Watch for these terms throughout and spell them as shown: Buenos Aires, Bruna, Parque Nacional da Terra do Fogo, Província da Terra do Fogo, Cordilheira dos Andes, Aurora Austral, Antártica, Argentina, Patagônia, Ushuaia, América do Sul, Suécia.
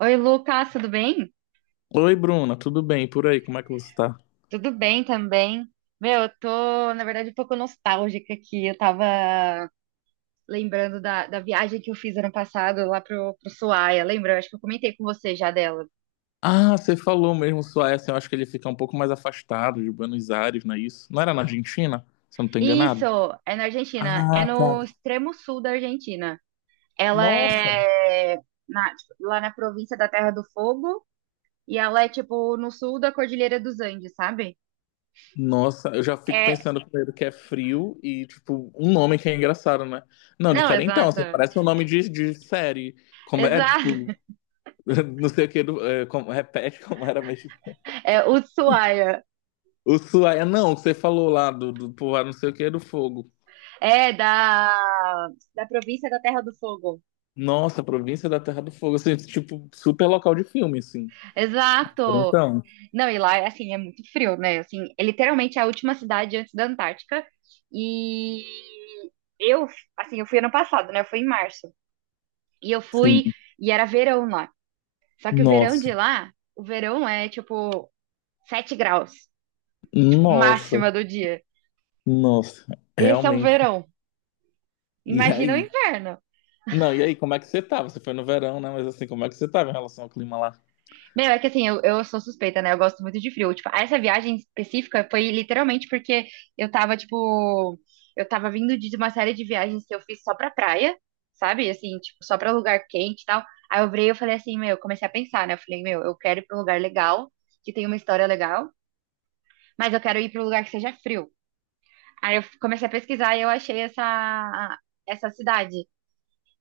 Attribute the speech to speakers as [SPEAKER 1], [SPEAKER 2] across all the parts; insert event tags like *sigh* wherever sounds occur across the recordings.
[SPEAKER 1] Oi, Lucas, tudo bem?
[SPEAKER 2] Oi, Bruna, tudo bem? E por aí, como é que você tá?
[SPEAKER 1] Tudo bem também. Meu, eu tô, na verdade, um pouco nostálgica aqui. Eu tava lembrando da viagem que eu fiz ano passado lá pro Ushuaia. Lembra? Eu acho que eu comentei com você já dela.
[SPEAKER 2] Ah, você falou mesmo, Suécia. Eu acho que ele fica um pouco mais afastado de Buenos Aires, não é isso? Não era na Argentina? Se eu não tô
[SPEAKER 1] Isso,
[SPEAKER 2] enganado.
[SPEAKER 1] é na Argentina. É
[SPEAKER 2] Ah, tá.
[SPEAKER 1] no extremo sul da Argentina. Ela
[SPEAKER 2] Nossa.
[SPEAKER 1] é tipo, lá na província da Terra do Fogo e ela é, tipo, no sul da Cordilheira dos Andes, sabe?
[SPEAKER 2] Nossa, eu já fico
[SPEAKER 1] É.
[SPEAKER 2] pensando primeiro que é frio e, tipo, um nome que é engraçado, né? Não,
[SPEAKER 1] Não,
[SPEAKER 2] diferentão, assim,
[SPEAKER 1] exato.
[SPEAKER 2] parece um nome de série. Como é, tipo,
[SPEAKER 1] Exato.
[SPEAKER 2] *laughs* não sei o que, do, é, como, repete como era mesmo.
[SPEAKER 1] *laughs* É Ushuaia.
[SPEAKER 2] O Suécia, não, o que você falou lá do povoado não sei o que é do fogo.
[SPEAKER 1] É, da província da Terra do Fogo.
[SPEAKER 2] Nossa, Província da Terra do Fogo, assim, tipo, super local de filme, assim.
[SPEAKER 1] Exato!
[SPEAKER 2] Então,
[SPEAKER 1] Não, e lá, assim, é muito frio, né? Assim, é literalmente a última cidade antes da Antártica. E eu, assim, eu fui ano passado, né? Eu fui em março. E eu
[SPEAKER 2] sim.
[SPEAKER 1] fui, e era verão lá. Só que
[SPEAKER 2] Nossa,
[SPEAKER 1] o verão é, tipo, 7 graus, tipo,
[SPEAKER 2] nossa,
[SPEAKER 1] máxima do dia.
[SPEAKER 2] nossa,
[SPEAKER 1] Esse é o
[SPEAKER 2] realmente.
[SPEAKER 1] verão.
[SPEAKER 2] E
[SPEAKER 1] Imagina o
[SPEAKER 2] aí?
[SPEAKER 1] inverno.
[SPEAKER 2] Não, e aí, como é que você tá? Você foi no verão, né? Mas assim, como é que você tava em relação ao clima lá?
[SPEAKER 1] Meu, é que assim, eu sou suspeita, né? Eu gosto muito de frio. Tipo, essa viagem específica foi literalmente porque tipo, eu tava vindo de uma série de viagens que eu fiz só pra praia, sabe? Assim, tipo, só pra lugar quente e tal. Aí eu virei e eu falei assim, meu, eu comecei a pensar, né? Eu falei, meu, eu quero ir pra um lugar legal, que tem uma história legal, mas eu quero ir pra um lugar que seja frio. Aí eu comecei a pesquisar e eu achei essa cidade.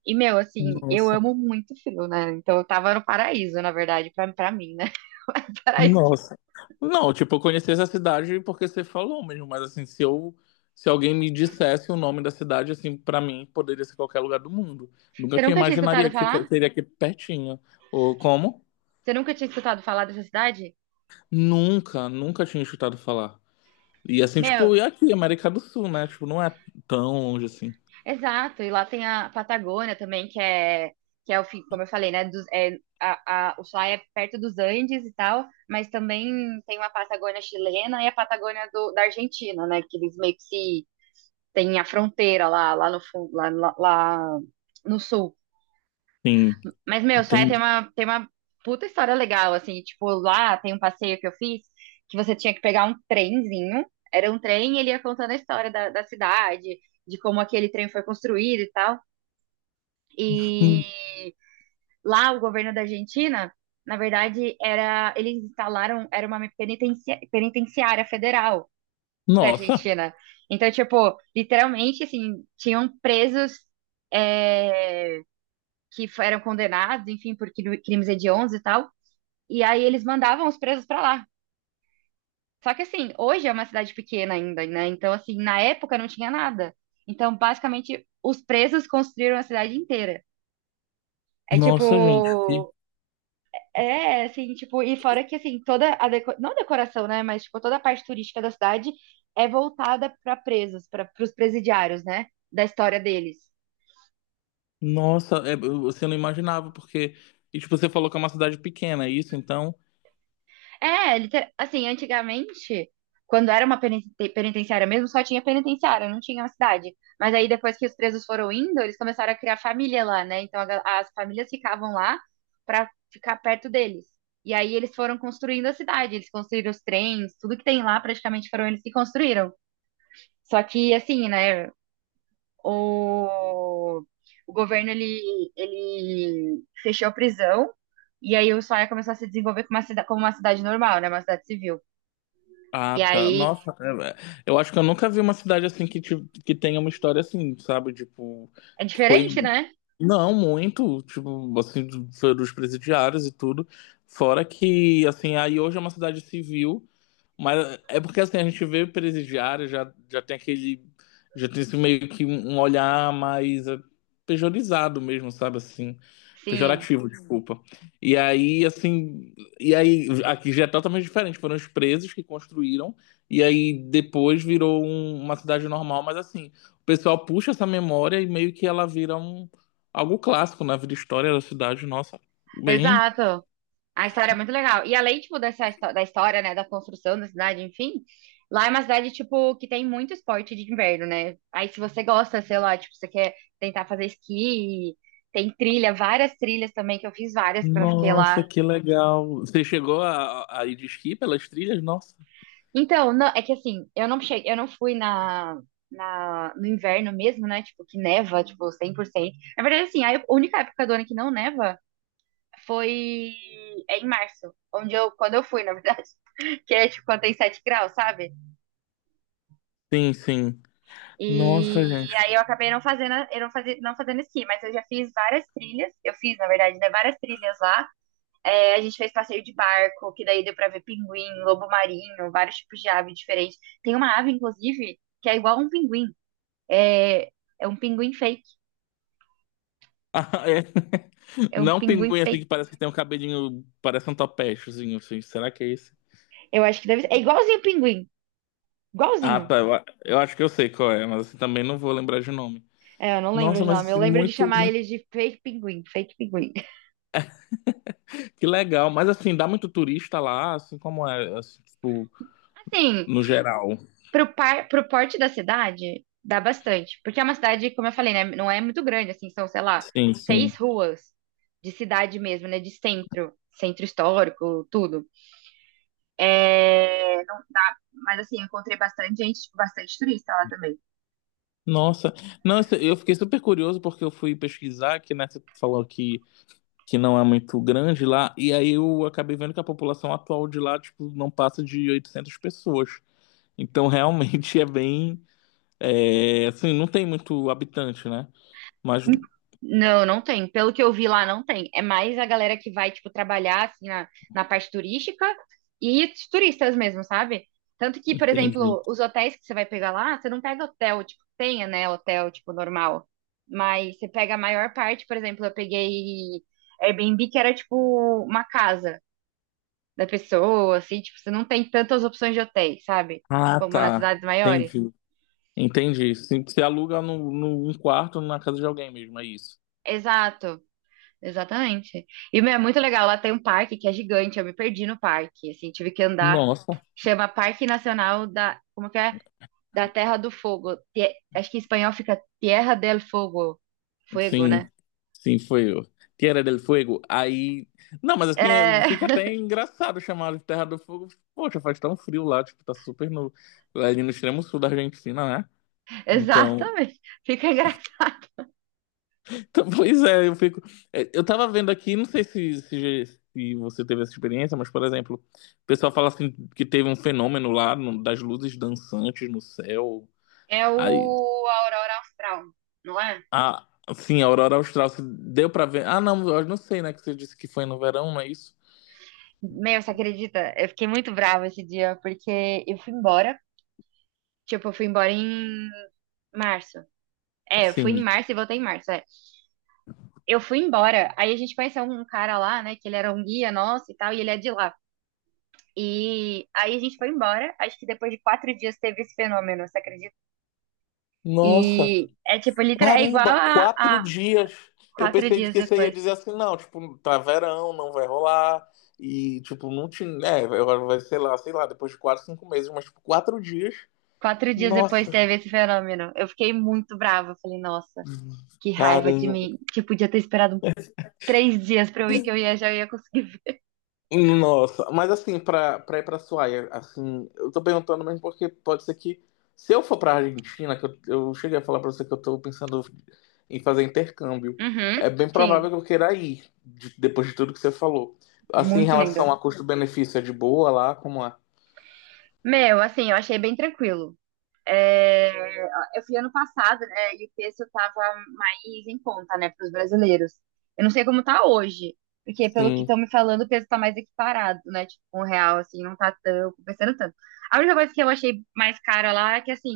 [SPEAKER 1] E, meu, assim, eu
[SPEAKER 2] Nossa,
[SPEAKER 1] amo muito frio, né? Então eu tava no paraíso, na verdade, pra mim, né? *laughs* Paraíso.
[SPEAKER 2] nossa. Não, tipo, eu conheci essa cidade porque você falou mesmo, mas assim, se alguém me dissesse o nome da cidade, assim, pra mim, poderia ser qualquer lugar do mundo.
[SPEAKER 1] Você
[SPEAKER 2] Nunca que eu
[SPEAKER 1] nunca tinha escutado
[SPEAKER 2] imaginaria que
[SPEAKER 1] falar?
[SPEAKER 2] seria aqui pertinho. Ou como?
[SPEAKER 1] Você nunca tinha escutado falar dessa cidade?
[SPEAKER 2] Nunca, nunca tinha escutado falar. E assim,
[SPEAKER 1] Meu,
[SPEAKER 2] tipo, e aqui, América do Sul, né? Tipo, não é tão longe assim.
[SPEAKER 1] exato. E lá tem a Patagônia também, que é o, fi- como eu falei, né? O lá é perto dos Andes e tal, mas também tem uma Patagônia chilena e a Patagônia da Argentina, né? Que eles meio que se tem a fronteira lá no fundo, lá no sul.
[SPEAKER 2] Sim,
[SPEAKER 1] Mas, meu, Ushuaia
[SPEAKER 2] entendi.
[SPEAKER 1] tem uma puta história legal, assim. Tipo, lá tem um passeio que eu fiz que você tinha que pegar um trenzinho. Era um trem e ele ia contando a história da cidade, de como aquele trem foi construído e tal. E lá o governo da Argentina, na verdade, eles instalaram, era uma penitenciária federal da
[SPEAKER 2] Nossa,
[SPEAKER 1] Argentina. Então, tipo, literalmente, assim, tinham presos, é, que eram condenados, enfim, por crimes hediondos e tal. E aí eles mandavam os presos pra lá. Só que assim, hoje é uma cidade pequena ainda, né? Então, assim, na época não tinha nada. Então, basicamente, os presos construíram a cidade inteira. É
[SPEAKER 2] nossa, gente.
[SPEAKER 1] tipo. É, assim, tipo, e fora que, assim, toda a, não, a decoração, né, mas, tipo, toda a parte turística da cidade é voltada para presos, para os presidiários, né, da história deles.
[SPEAKER 2] Nossa, é, você não imaginava, porque. E, tipo, você falou que é uma cidade pequena, é isso? Então.
[SPEAKER 1] É, assim, antigamente, quando era uma penitenciária mesmo, só tinha penitenciária, não tinha uma cidade. Mas aí depois que os presos foram indo, eles começaram a criar família lá, né? Então as famílias ficavam lá pra ficar perto deles. E aí eles foram construindo a cidade, eles construíram os trens, tudo que tem lá praticamente foram eles que construíram. Só que assim, né, o, o governo ele fechou a prisão. E aí o Ushuaia começou a se desenvolver como uma cidade normal, né? Uma cidade civil.
[SPEAKER 2] Ah,
[SPEAKER 1] E
[SPEAKER 2] tá.
[SPEAKER 1] aí
[SPEAKER 2] Nossa, eu acho que eu nunca vi uma cidade assim que tenha uma história assim, sabe? Tipo,
[SPEAKER 1] é
[SPEAKER 2] que
[SPEAKER 1] diferente,
[SPEAKER 2] foi.
[SPEAKER 1] né?
[SPEAKER 2] Não, muito, tipo, assim, foi dos presidiários e tudo. Fora que, assim, aí hoje é uma cidade civil. Mas é porque assim, a gente vê o presidiário, já tem aquele. Já tem esse meio que um olhar mais pejorizado mesmo, sabe? Assim.
[SPEAKER 1] Sim,
[SPEAKER 2] Pejorativo. Uhum. Desculpa. E aí, assim. E aí, aqui já é totalmente diferente. Foram os presos que construíram, e aí depois virou uma cidade normal, mas assim, o pessoal puxa essa memória e meio que ela vira algo clássico na vida e história da cidade, nossa. Bem
[SPEAKER 1] exato. A história é muito legal. E além, tipo, da história, né, da construção da cidade, enfim, lá é uma cidade, tipo, que tem muito esporte de inverno, né? Aí se você gosta, sei lá, tipo, você quer tentar fazer esqui, tem trilha, várias trilhas também, que eu fiz várias quando eu fiquei
[SPEAKER 2] Nossa,
[SPEAKER 1] lá.
[SPEAKER 2] que legal. Você chegou a ir de esqui pelas trilhas? Nossa.
[SPEAKER 1] Então, não, é que assim, eu não cheguei, eu não fui no inverno mesmo, né? Tipo, que neva, tipo, 100%. Na verdade, assim, a única época do ano que não neva foi, em março, onde eu, quando eu fui, na verdade, *laughs* que é tipo quando tem 7 graus, sabe?
[SPEAKER 2] Sim, sim. Nossa,
[SPEAKER 1] E
[SPEAKER 2] gente.
[SPEAKER 1] aí eu
[SPEAKER 2] *laughs*
[SPEAKER 1] acabei não fazendo, eu não fazia, não fazendo esqui, mas eu já fiz várias trilhas, eu fiz, na verdade, né, várias trilhas lá. É, a gente fez passeio de barco, que daí deu pra ver pinguim, lobo marinho, vários tipos de ave diferentes. Tem uma ave, inclusive, que é igual a um pinguim. É, é um pinguim fake.
[SPEAKER 2] Ah, é.
[SPEAKER 1] É um
[SPEAKER 2] Não
[SPEAKER 1] pinguim
[SPEAKER 2] pinguim assim
[SPEAKER 1] fake.
[SPEAKER 2] que parece que tem um cabelinho, parece um topechozinho, assim. Será que é esse?
[SPEAKER 1] Eu acho que deve ser. É igualzinho o pinguim.
[SPEAKER 2] Ah,
[SPEAKER 1] Igualzinho.
[SPEAKER 2] tá. Eu acho que eu sei qual é, mas assim, também não vou lembrar de nome.
[SPEAKER 1] É, eu não lembro
[SPEAKER 2] Nossa,
[SPEAKER 1] de
[SPEAKER 2] mas
[SPEAKER 1] nome. Eu
[SPEAKER 2] assim,
[SPEAKER 1] lembro de
[SPEAKER 2] muito,
[SPEAKER 1] chamar
[SPEAKER 2] muito.
[SPEAKER 1] ele de fake pinguim. Fake pinguim.
[SPEAKER 2] Que legal. Mas assim, dá muito turista lá, assim como é, assim, tipo,
[SPEAKER 1] Assim,
[SPEAKER 2] no geral.
[SPEAKER 1] pro porte da cidade, dá bastante. Porque é uma cidade, como eu falei, né? Não é muito grande, assim, são, sei lá,
[SPEAKER 2] Sim, sim.
[SPEAKER 1] seis ruas de cidade mesmo, né? De centro, centro histórico, tudo. É. Mas assim, eu encontrei bastante gente, tipo, bastante turista lá também.
[SPEAKER 2] Nossa, não, eu fiquei super curioso porque eu fui pesquisar que, né, você falou que não é muito grande lá, e aí eu acabei vendo que a população atual de lá, tipo, não passa de 800 pessoas. Então, *laughs* realmente é bem, é, assim, não tem muito habitante, né? Mas,
[SPEAKER 1] Hum. Não, não tem. Pelo que eu vi lá, não tem. É mais a galera que vai, tipo, trabalhar, assim, na parte turística e os turistas mesmo, sabe? Tanto que, por
[SPEAKER 2] entendi.
[SPEAKER 1] exemplo, os hotéis que você vai pegar lá, você não pega hotel, tipo, tenha, né, hotel, tipo, normal. Mas você pega a maior parte, por exemplo, eu peguei Airbnb, que era, tipo, uma casa da pessoa, assim, tipo, você não tem tantas opções de hotéis, sabe?
[SPEAKER 2] Ah,
[SPEAKER 1] Como nas
[SPEAKER 2] tá.
[SPEAKER 1] cidades maiores.
[SPEAKER 2] Entendi. Entendi. Sim, você aluga num no, no- um quarto na casa de alguém mesmo, é isso.
[SPEAKER 1] Exato. Exatamente. E, meu, é muito legal. Lá tem um parque que é gigante. Eu me perdi no parque. Assim, tive que andar.
[SPEAKER 2] Nossa.
[SPEAKER 1] Chama Parque Nacional da. Como que é? Da Terra do Fogo. Acho que em espanhol fica Tierra del Fogo. Fuego, né?
[SPEAKER 2] Sim, sim, foi o Tierra del Fuego. Aí. Não, mas assim,
[SPEAKER 1] É,
[SPEAKER 2] fica até engraçado chamar de Terra do Fogo. Poxa, faz tão frio lá, tipo, tá super no. Ali no extremo sul da Argentina, né?
[SPEAKER 1] *laughs*
[SPEAKER 2] Então.
[SPEAKER 1] exatamente. Fica engraçado.
[SPEAKER 2] *laughs* então pois é, eu fico. Eu tava vendo aqui, não sei se, se você teve essa experiência, mas, por exemplo, o pessoal fala assim que teve um fenômeno lá das luzes dançantes no céu.
[SPEAKER 1] É o
[SPEAKER 2] Aí.
[SPEAKER 1] Aurora Austral, não é?
[SPEAKER 2] Assim, a aurora austral, se deu pra ver. Ah, não, eu não sei, né? Que você disse que foi no verão, não é isso?
[SPEAKER 1] Meu, você acredita? Eu fiquei muito brava esse dia, porque eu fui embora. Tipo, eu fui embora em março. É, eu fui em
[SPEAKER 2] Sim.
[SPEAKER 1] março e voltei em março. É. Eu fui embora. Aí a gente conheceu um cara lá, né? Que ele era um guia nosso e tal, e ele é de lá. E aí a gente foi embora. Acho que depois de 4 dias teve esse fenômeno, você acredita?
[SPEAKER 2] Nossa,
[SPEAKER 1] E é tipo, literal, é igual
[SPEAKER 2] caramba,
[SPEAKER 1] a,
[SPEAKER 2] quatro
[SPEAKER 1] a
[SPEAKER 2] dias. Eu
[SPEAKER 1] quatro
[SPEAKER 2] pensei
[SPEAKER 1] dias
[SPEAKER 2] que você ia
[SPEAKER 1] depois.
[SPEAKER 2] dizer assim, não, tipo, tá verão, não vai rolar. E, tipo, não te, né, agora vai, sei lá, depois de 4, 5 meses, mas, tipo, 4 dias.
[SPEAKER 1] 4 dias depois
[SPEAKER 2] Nossa,
[SPEAKER 1] teve esse fenômeno. Eu fiquei muito brava. Eu falei, nossa, que raiva de
[SPEAKER 2] caramba.
[SPEAKER 1] mim. Que eu podia ter esperado 3 dias pra eu ir, que eu ia, já ia conseguir ver.
[SPEAKER 2] Nossa, mas assim, pra ir pra Suaia, assim, eu tô perguntando mesmo porque pode ser que, se eu for pra Argentina, que eu cheguei a falar pra você que eu tô pensando em fazer intercâmbio,
[SPEAKER 1] Uhum,
[SPEAKER 2] é bem
[SPEAKER 1] sim,
[SPEAKER 2] provável que eu queira ir, depois de tudo que você falou. Assim, em
[SPEAKER 1] muito linda.
[SPEAKER 2] relação a custo-benefício, é de boa lá? Como é?
[SPEAKER 1] Meu, assim, eu achei bem tranquilo. É, eu fui ano passado, né? E o preço estava mais em conta, né, para os brasileiros. Eu não sei como tá hoje, porque pelo que
[SPEAKER 2] Sim.
[SPEAKER 1] estão me falando, o peso tá mais equiparado, né? Tipo, um real, assim, não tá tão compensando tanto. A única coisa que eu achei mais cara lá é que, assim,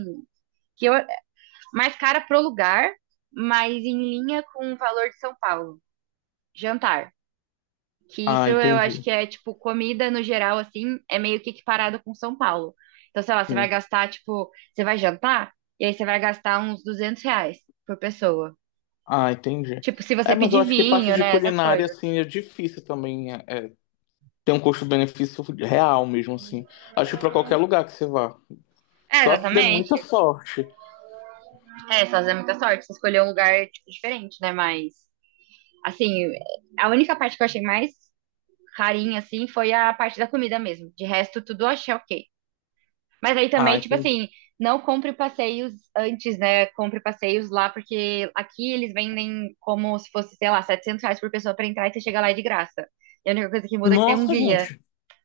[SPEAKER 1] que eu, mais cara pro lugar, mas em linha com o valor de São Paulo. Jantar. Que
[SPEAKER 2] Ah,
[SPEAKER 1] isso eu acho
[SPEAKER 2] entendi.
[SPEAKER 1] que é, tipo, comida no geral, assim, é meio que equiparado com São Paulo. Então, sei lá, você vai
[SPEAKER 2] Sim.
[SPEAKER 1] gastar, tipo, você vai jantar, e aí você vai gastar uns R$ 200 por pessoa.
[SPEAKER 2] Ah, entendi.
[SPEAKER 1] Tipo, se você
[SPEAKER 2] É, mas eu
[SPEAKER 1] pedir
[SPEAKER 2] acho que parte
[SPEAKER 1] vinho,
[SPEAKER 2] de
[SPEAKER 1] né, essas
[SPEAKER 2] culinária,
[SPEAKER 1] coisas.
[SPEAKER 2] assim, é difícil também, ter um custo-benefício real mesmo, assim. Acho que pra qualquer lugar que você vá.
[SPEAKER 1] É,
[SPEAKER 2] Só se der muita
[SPEAKER 1] exatamente.
[SPEAKER 2] sorte.
[SPEAKER 1] É, só é muita sorte, você escolheu um lugar, tipo, diferente, né, mas, assim, a única parte que eu achei mais carinha, assim, foi a parte da comida mesmo. De resto, tudo eu achei ok. Mas aí também,
[SPEAKER 2] Ai,
[SPEAKER 1] tipo assim, não compre passeios antes, né? Compre passeios lá, porque aqui eles vendem como se fosse, sei lá, R$ 700 por pessoa pra entrar e você chega lá é de graça. E a única coisa que muda é que tem um
[SPEAKER 2] nossa,
[SPEAKER 1] guia.
[SPEAKER 2] gente.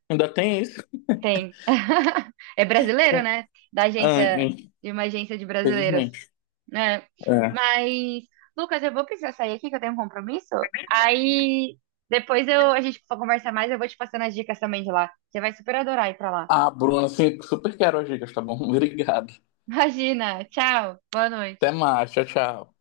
[SPEAKER 2] Ainda tem isso.
[SPEAKER 1] Tem. *laughs* É brasileiro,
[SPEAKER 2] É.
[SPEAKER 1] né? Da
[SPEAKER 2] Ah,
[SPEAKER 1] agência, de uma agência de brasileiros,
[SPEAKER 2] infelizmente.
[SPEAKER 1] né?
[SPEAKER 2] É.
[SPEAKER 1] Mas, Lucas, eu vou precisar sair aqui que eu tenho um compromisso. Aí depois a gente conversa mais, eu vou te passando as dicas também de lá. Você vai super adorar ir pra lá.
[SPEAKER 2] Ah, Bruna, assim, super quero as dicas, tá bom? *laughs* Obrigado.
[SPEAKER 1] *laughs* Imagina. Tchau. Boa noite.
[SPEAKER 2] Até mais. Tchau, tchau.